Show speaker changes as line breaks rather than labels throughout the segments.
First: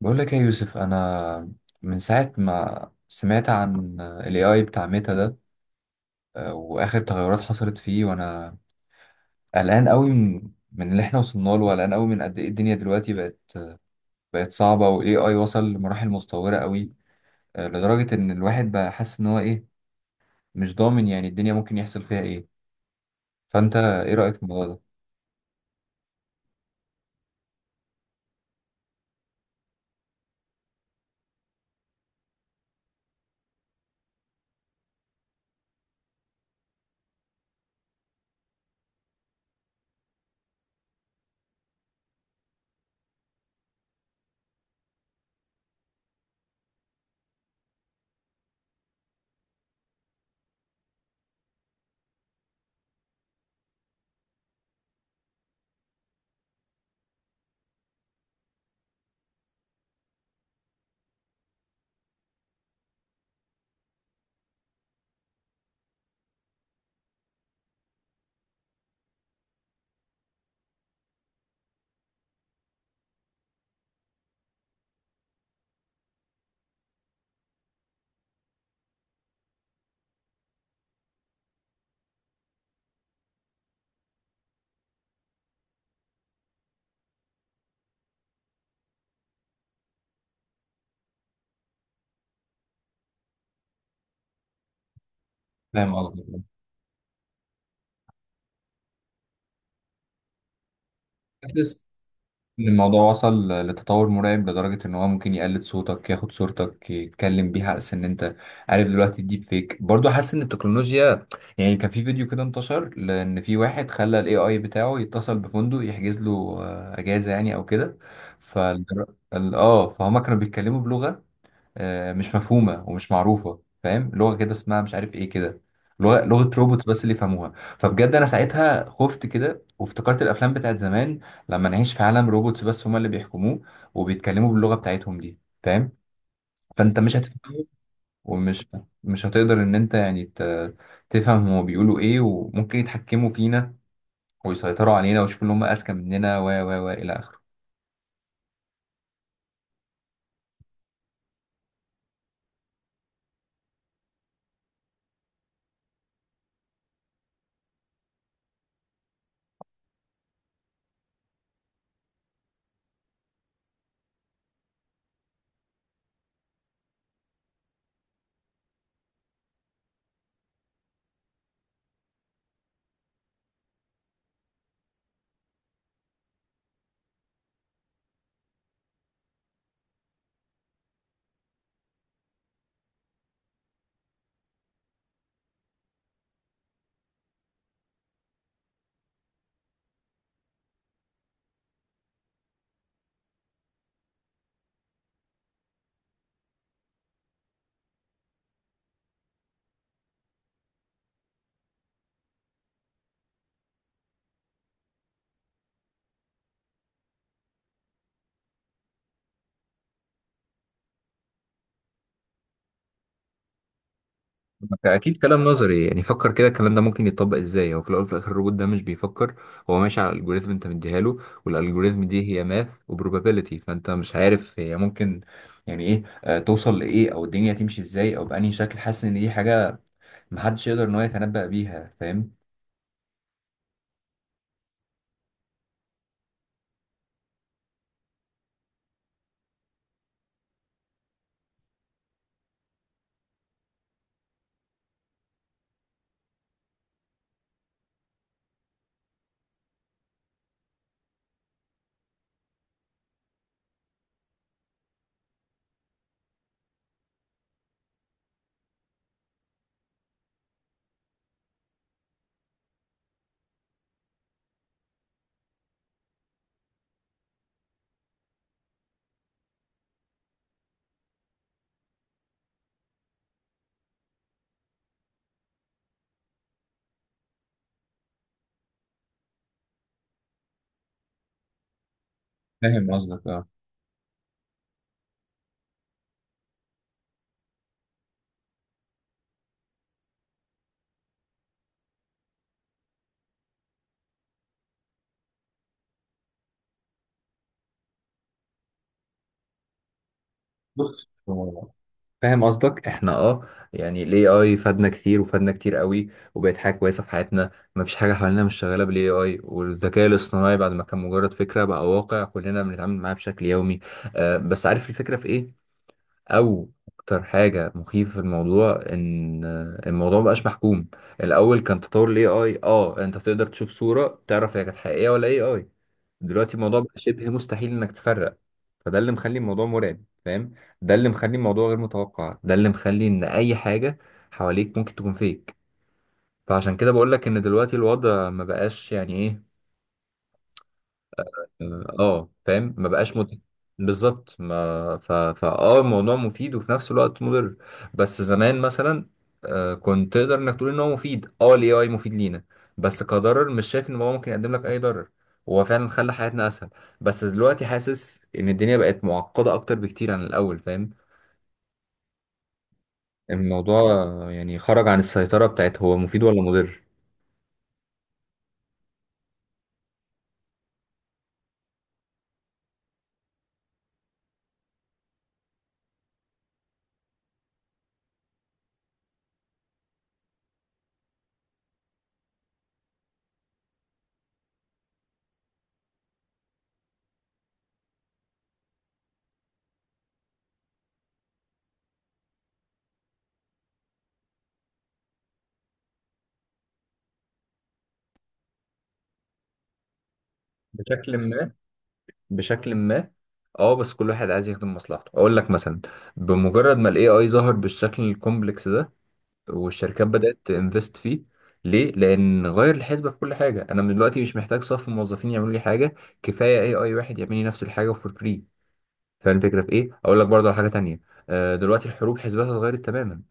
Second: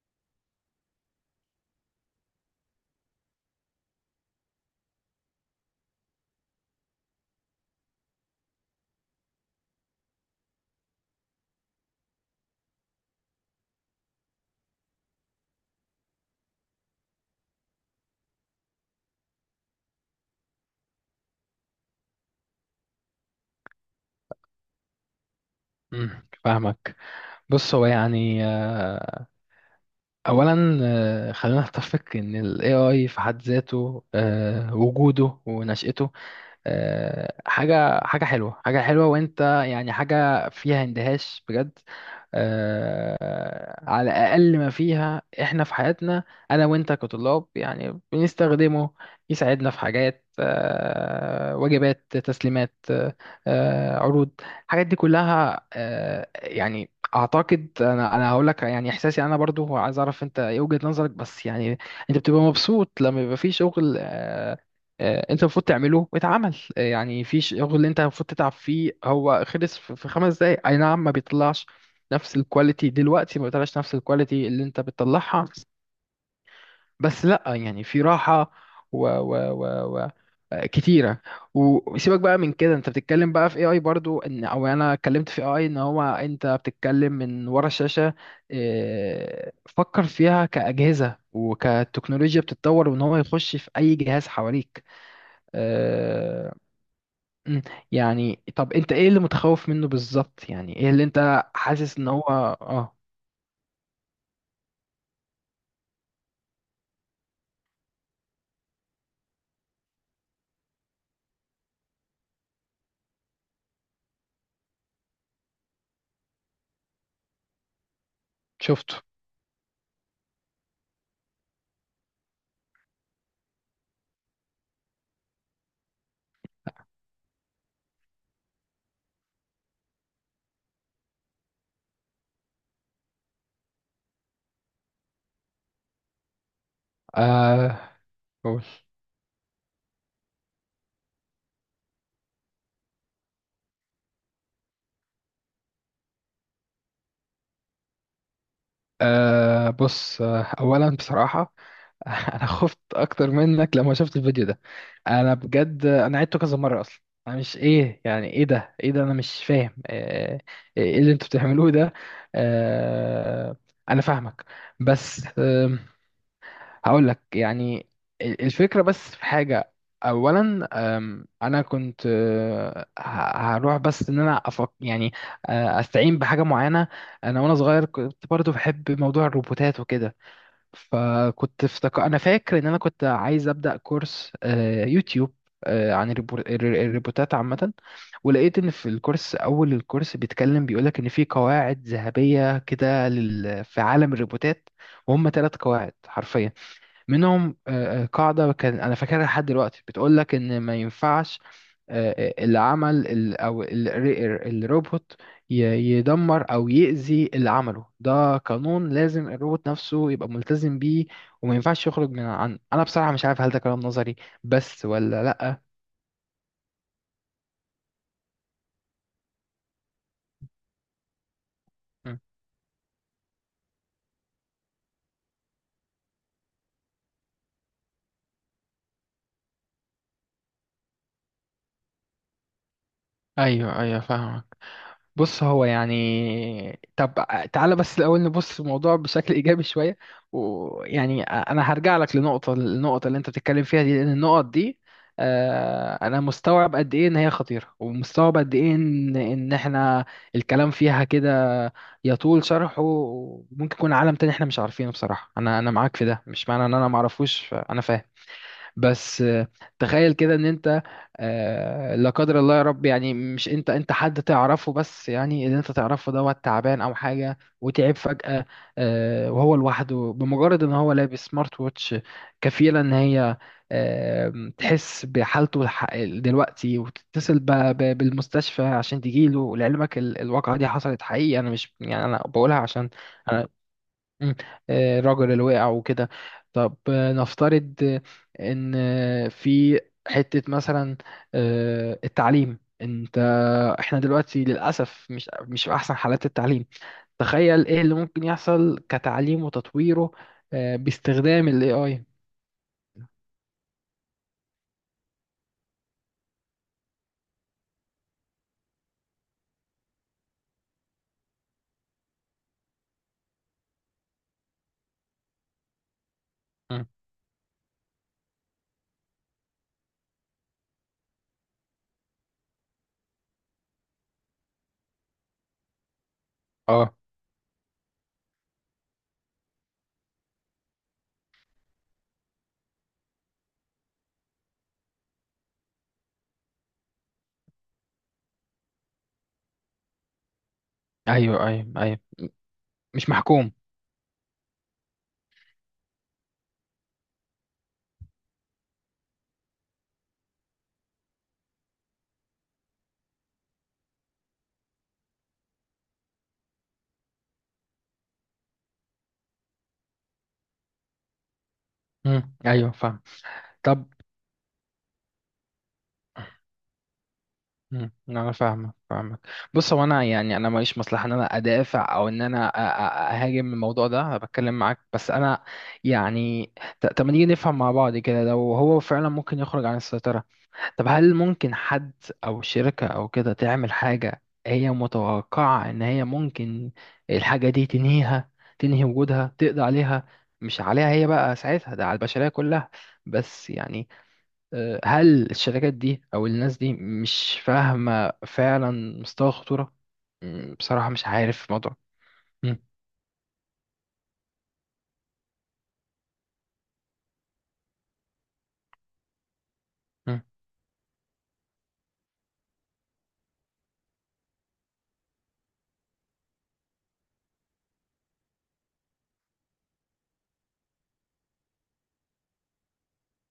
بقول لك إيه يا يوسف، انا من ساعه ما سمعت عن الاي اي بتاع ميتا ده، واخر تغيرات حصلت فيه، وانا قلقان قوي من اللي احنا وصلنا له، وقلقان قوي من قد ايه الدنيا دلوقتي بقت صعبه. والاي اي وصل لمراحل متطوره قوي، لدرجه ان الواحد بقى حاسس ان هو ايه، مش ضامن يعني الدنيا ممكن يحصل فيها ايه. فانت ايه رايك في الموضوع ده؟
مم، فاهمك. بص، هو يعني اولا، خلينا نتفق ان ال AI في حد ذاته، وجوده ونشأته، حاجة حلوة، وانت يعني حاجة فيها اندهاش بجد، على الأقل ما فيها احنا في حياتنا. أنا وانت كطلاب يعني بنستخدمه، يساعدنا في حاجات واجبات، تسليمات، عروض. الحاجات دي كلها يعني أعتقد أنا هقول لك يعني إحساسي، أنا برضو عايز أعرف أنت إيه وجهة نظرك، بس يعني أنت بتبقى مبسوط لما يبقى في شغل انت المفروض تعمله، واتعمل، يعني في شغل اللي انت المفروض تتعب فيه هو خلص في خمس دقايق. اي نعم، ما بيطلعش نفس الكواليتي دلوقتي، ما بيطلعش نفس الكواليتي اللي انت بتطلعها، بس لا يعني في راحة و كتيرة. وسيبك بقى من كده، انت بتتكلم بقى في AI، برضو ان او يعني انا اتكلمت في AI ان هو انت بتتكلم من ورا الشاشة. فكر فيها كأجهزة وكتكنولوجيا بتتطور، وان هو يخش في اي جهاز حواليك.
فاهم قصدي.
آه، مم. يعني طب انت ايه اللي متخوف منه بالظبط؟ يعني ايه اللي انت حاسس ان هو...
إن
اه،
الموضوع وصل لتطور مرعب، لدرجة إن هو ممكن يقلد صوتك، ياخد صورتك، يتكلم بيها على أساس إن أنت عارف. دلوقتي الديب فيك برضه، حاسس إن التكنولوجيا يعني. كان في فيديو كده انتشر، لأن في واحد خلى ال AI بتاعه يتصل بفندق يحجز له أجازة يعني أو كده. فال
شفته.
ال- آه فهما كانوا بيتكلموا بلغة مش مفهومه ومش معروفه، فاهم؟ لغه كده اسمها مش عارف ايه كده، لغه روبوت بس اللي يفهموها. فبجد انا ساعتها خفت كده، وافتكرت الافلام بتاعت زمان لما نعيش في عالم روبوتس بس هما اللي بيحكموه وبيتكلموا باللغه بتاعتهم دي، فاهم؟ فانت مش هتفهمه،
آه، قول.
ومش مش هتقدر ان انت يعني تفهم هما بيقولوا ايه، وممكن يتحكموا فينا ويسيطروا علينا ويشوفوا ان هما اذكى مننا، و الى اخره.
بص، اولا بصراحة انا خفت اكتر منك لما شفت الفيديو ده. انا بجد انا عدته كذا مرة. اصلا انا مش ايه، يعني ايه ده؟ ايه ده؟ انا مش فاهم ايه اللي انتوا بتعملوه ده. آه انا فاهمك. بس هقول لك يعني، الفكرة، بس في حاجة أولا. أنا كنت هروح بس، إن أنا أفك يعني، أستعين بحاجة معينة. أنا وأنا صغير كنت برضو بحب موضوع الروبوتات وكده، فكنت افتكر، أنا فاكر إن أنا كنت عايز أبدأ كورس يوتيوب عن الروبوتات عامة. ولقيت إن في الكورس، أول الكورس بيتكلم، بيقولك إن في قواعد ذهبية كده في عالم الروبوتات، وهم ثلاث قواعد حرفيا. منهم قاعدة كان أنا فاكرها لحد دلوقتي، بتقول لك إن ما ينفعش اللي عمل الروبوت ي- يدمر أو يأذي اللي عمله. ده قانون لازم الروبوت نفسه يبقى ملتزم بيه، وما ينفعش يخرج من عنه. أنا بصراحة مش عارف، هل ده كلام نظري بس
اكيد
ولا
كلام
لأ؟
نظري، يعني فكر كده الكلام ده ممكن يتطبق ازاي. هو في الاول وفي الاخر الروبوت ده مش بيفكر، هو ماشي على الالجوريزم انت مديها له، والالجوريزم
م.
دي هي ماث وبروبابيلتي، فانت مش عارف هي ممكن يعني ايه، توصل لايه، او الدنيا تمشي ازاي، او بانهي شكل. حاسس ان دي حاجه محدش يقدر ان هو يتنبأ بيها، فاهم؟
أيوه، أيوه، فاهمك. بص، هو يعني طب، تعالى بس الأول نبص الموضوع بشكل إيجابي شوية. ويعني أنا هرجع لك لنقطة، النقطة اللي أنت بتتكلم فيها دي، لأن النقط دي أنا مستوعب قد إيه إن هي خطيرة، ومستوعب قد إيه إن إحنا الكلام فيها كده يطول شرحه، وممكن يكون عالم تاني إحنا مش عارفينه. بصراحة أنا معاك في ده، مش معنى إن أنا معرفوش، أنا فاهم. بس تخيل كده ان انت لا قدر الله يا رب، يعني مش انت، حد تعرفه، بس يعني اللي انت تعرفه دوت تعبان او حاجه، وتعب فجاه. وهو لوحده، بمجرد ان هو لابس سمارت ووتش، كفيله ان هي تحس بحالته دلوقتي، وتتصل بالمستشفى عشان تجيله. لعلمك الواقعه دي حصلت حقيقي، انا مش يعني انا بقولها عشان...
فاهم قصدك، اه.
مم. الرجل اللي وقع وكده. طب نفترض ان في حتة مثلا، التعليم. انت، احنا دلوقتي للأسف مش في احسن حالات التعليم. تخيل ايه اللي ممكن يحصل كتعليم وتطويره
بص
باستخدام ال
هو،
AI.
فاهم قصدك، احنا اه يعني الاي اي فادنا كتير، وفادنا كتير قوي، وبقت حاجه كويسه في حياتنا. ما فيش حاجه حوالينا مش شغاله بالاي اي، والذكاء الاصطناعي بعد ما كان مجرد فكره بقى واقع، كلنا بنتعامل معاه بشكل يومي. آه، بس عارف الفكره في ايه؟ او
مم.
اكتر حاجه مخيفه في الموضوع، ان الموضوع مبقاش محكوم. الاول كان تطور الاي اي، اه انت تقدر تشوف صوره تعرف هي كانت حقيقيه ولا اي اي. دلوقتي الموضوع بقى
اه،
شبه مستحيل انك تفرق، فده اللي مخلي الموضوع مرعب، فاهم؟ ده اللي مخلي الموضوع غير متوقع، ده اللي مخلي ان اي حاجه حواليك ممكن تكون فيك. فعشان كده بقول لك ان دلوقتي الوضع ما بقاش يعني ايه،
ايوه، ايوه،
اه
ايوه،
فاهم؟ ما
مش
بقاش مت...
محكوم.
بالظبط. ما ف... فاه الموضوع مفيد وفي نفس الوقت مضر. بس زمان مثلا آه كنت تقدر انك تقول ان هو مفيد، اه الاي اي مفيد لينا، بس كضرر مش شايف ان هو ممكن يقدم لك اي ضرر. هو فعلا خلى حياتنا اسهل، بس دلوقتي حاسس ان الدنيا بقت معقدة اكتر بكتير عن الاول، فاهم؟
مم. ايوه، فاهم.
الموضوع
طب.
يعني خرج عن السيطرة بتاعت هو مفيد ولا مضر.
مم. انا فاهمك، فاهمك. بص، هو انا يعني انا ماليش مصلحه ان انا ادافع او ان انا اهاجم الموضوع ده. انا بتكلم معاك بس انا يعني طب، ما نيجي نفهم مع بعض كده، لو هو فعلا ممكن يخرج عن السيطره، طب هل ممكن حد او شركه او كده تعمل حاجه هي متوقعه ان هي ممكن الحاجه دي تنهيها، تنهي وجودها، تقضي عليها؟ مش عليها هي بقى ساعتها، ده على البشريه كلها. بس يعني هل الشركات دي او الناس دي مش فاهمة فعلا مستوى الخطورة؟ بصراحة مش
بشكل
عارف
ما
الموضوع. مم،
بشكل ما. اه بس كل واحد عايز يخدم مصلحته. اقول لك مثلا، بمجرد ما الاي اي ظهر بالشكل الكومبلكس ده، والشركات
مم،
بدأت تنفست فيه، ليه؟ لان غير الحسبة في كل حاجة، انا من دلوقتي مش محتاج صف موظفين يعملوا لي حاجة، كفاية اي اي واحد يعمل لي نفس الحاجة فور فري. فاهم الفكرة في ايه؟ اقول لك برضه على حاجة تانية، دلوقتي الحروب حسباتها اتغيرت تماما.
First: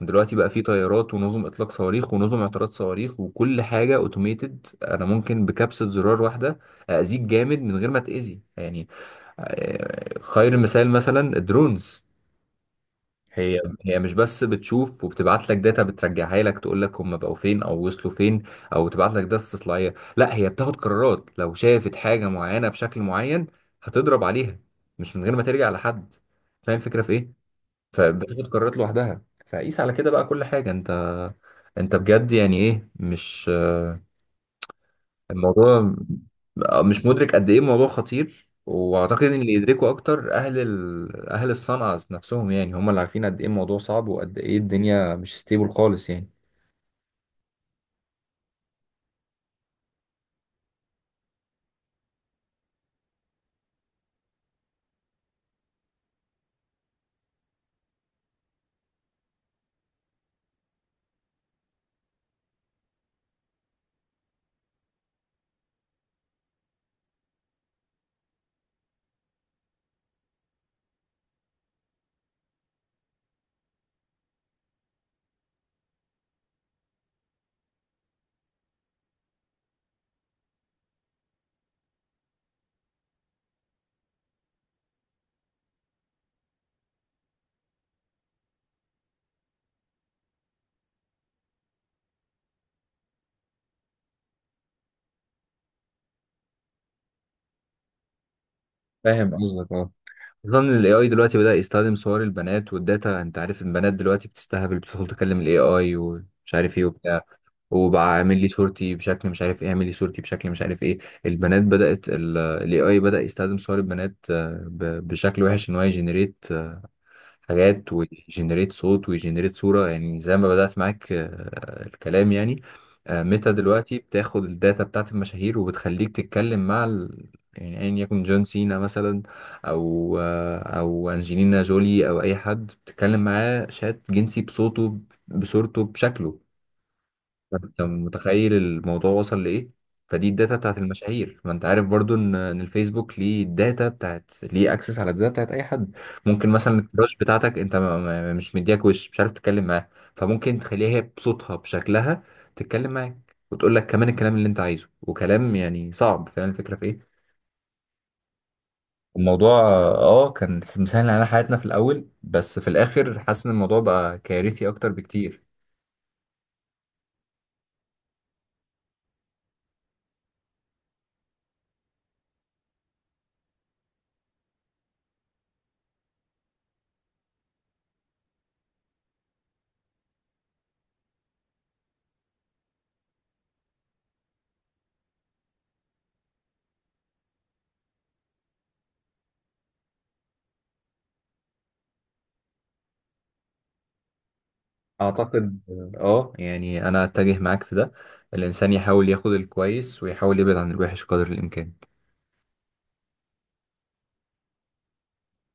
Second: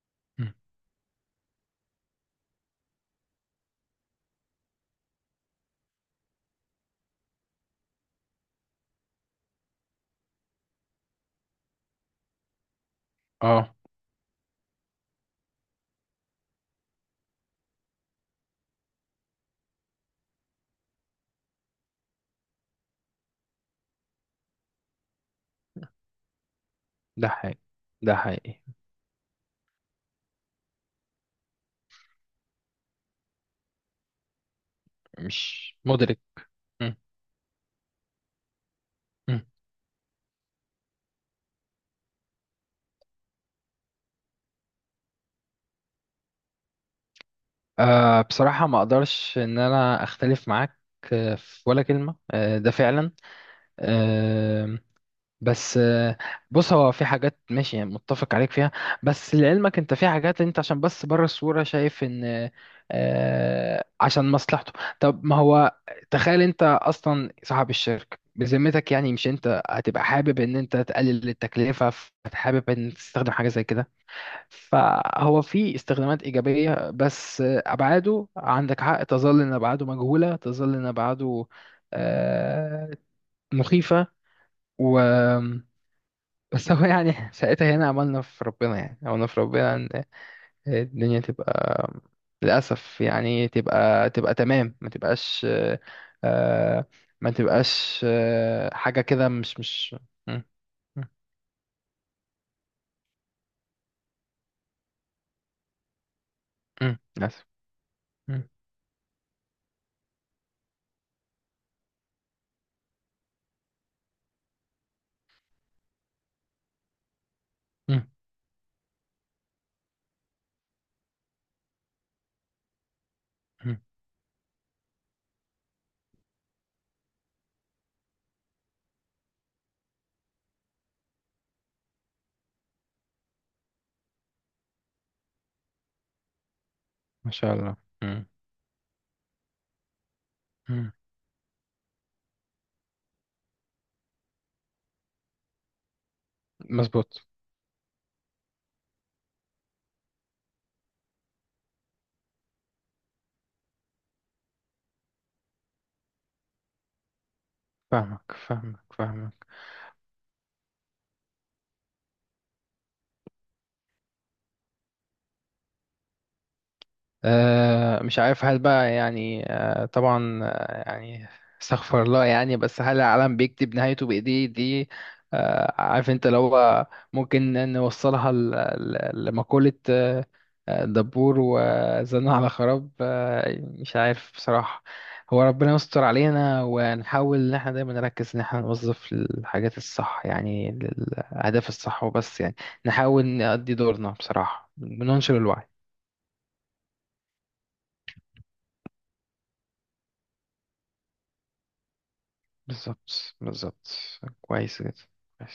دلوقتي بقى
مم.
في طيارات ونظم اطلاق صواريخ ونظم اعتراض صواريخ وكل حاجة اوتوميتد. انا ممكن بكبسة زرار واحدة اذيك جامد من غير ما تاذي، يعني خير المثال مثلا الدرونز. مم. هي،
اه،
هي مش بس بتشوف وبتبعت لك داتا بترجعها لك تقول لك هم بقوا فين او وصلوا فين، او تبعت لك داتا استطلاعيه، لا هي بتاخد قرارات لو شافت حاجه معينه بشكل معين، هتضرب عليها مش من غير ما ترجع لحد، فاهم الفكره في
ده
ايه؟
حقيقي، ده
فبتاخد
حقيقي.
قرارات لوحدها. فقيس على كده بقى كل حاجه. انت، انت بجد يعني ايه، مش
مش
الموضوع
مدرك.
بقى
مم،
مش مدرك قد ايه الموضوع خطير. واعتقد ان
مم.
اللي يدركوا اكتر اهل ال... اهل الصنعة نفسهم، يعني هم اللي عارفين قد ايه الموضوع صعب وقد ايه الدنيا مش ستيبل خالص، يعني
بصراحة ما اقدرش ان انا اختلف معاك في ولا كلمة، ده فعلا آه، بس، بص، هو في حاجات ماشي يعني متفق عليك فيها، بس لعلمك انت في حاجات انت عشان بس بره الصورة شايف ان عشان مصلحته. طب ما هو، تخيل انت اصلا صاحب الشركة، بذمتك يعني مش انت هتبقى حابب ان انت تقلل التكلفة؟ فحابب ان تستخدم حاجة زي كده. فهو في استخدامات ايجابية، بس ابعاده، عندك حق، تظل ان ابعاده مجهولة، تظل ان ابعاده آه، مخيفة. و بس هو يعني ساعتها هنا عملنا في ربنا، يعني عملنا في ربنا ان الدنيا تبقى للأسف، يعني تبقى تمام، ما تبقاش آه، ما تبقاش حاجة كده،
فاهم
مش
قصدك، اه.
م-
خصوصا ان الاي
م-
اي دلوقتي بدأ يستخدم صور البنات والداتا. انت عارف البنات دلوقتي بتستهبل، بتدخل تكلم الاي اي ومش عارف ايه وبتاع،
للأسف.
وبقى اعمل
م-
لي صورتي بشكل مش عارف ايه، اعمل لي صورتي بشكل مش عارف ايه. البنات بدأت، الاي اي بدأ يستخدم صور البنات، بشكل وحش ان هو يجنريت حاجات،
م-
ويجنريت صوت، ويجنريت صورة. يعني زي ما بدأت معاك، الكلام يعني ميتا
م-
دلوقتي بتاخد الداتا بتاعت المشاهير وبتخليك تتكلم مع ال... يعني أيا يكن جون سينا مثلا، أو أو أنجلينا جولي أو أي حد، بتتكلم معاه شات جنسي بصوته، بصورته، بشكله.
ما شاء الله.
انت
م-
متخيل الموضوع وصل لايه؟ فدي الداتا بتاعت
م-
المشاهير، ما انت عارف برضو ان الفيسبوك ليه الداتا بتاعت، ليه اكسس على الداتا بتاعت اي حد. ممكن مثلا الكراش
مظبوط.
بتاعتك انت مش مدياك وش، مش عارف تتكلم معاه، فممكن تخليها هي بصوتها بشكلها تتكلم معاك، وتقول لك كمان الكلام اللي انت عايزه، وكلام يعني صعب. فاهم الفكره في ايه؟
فاهمك، فاهمك، فاهمك.
الموضوع اه كان مسهل علينا حياتنا في الاول، بس في الاخر حاسس ان الموضوع بقى كارثي اكتر بكتير.
مش عارف هل بقى يعني، طبعا يعني استغفر الله، يعني بس هل العالم بيكتب نهايته بإيديه دي؟ عارف انت، لو هو ممكن نوصلها لمقولة دبور وزنا على خراب. مش عارف بصراحة. هو ربنا يستر علينا، ونحاول ان احنا دايما نركز ان احنا نوظف الحاجات الصح يعني للأهداف الصح، وبس يعني نحاول نأدي دورنا بصراحة، بننشر
أعتقد
الوعي.
آه يعني أنا أتجه معاك في ده، الإنسان يحاول ياخد الكويس ويحاول يبعد عن الوحش قدر الإمكان.
بالظبط، بالظبط. كويس جدا. كويس.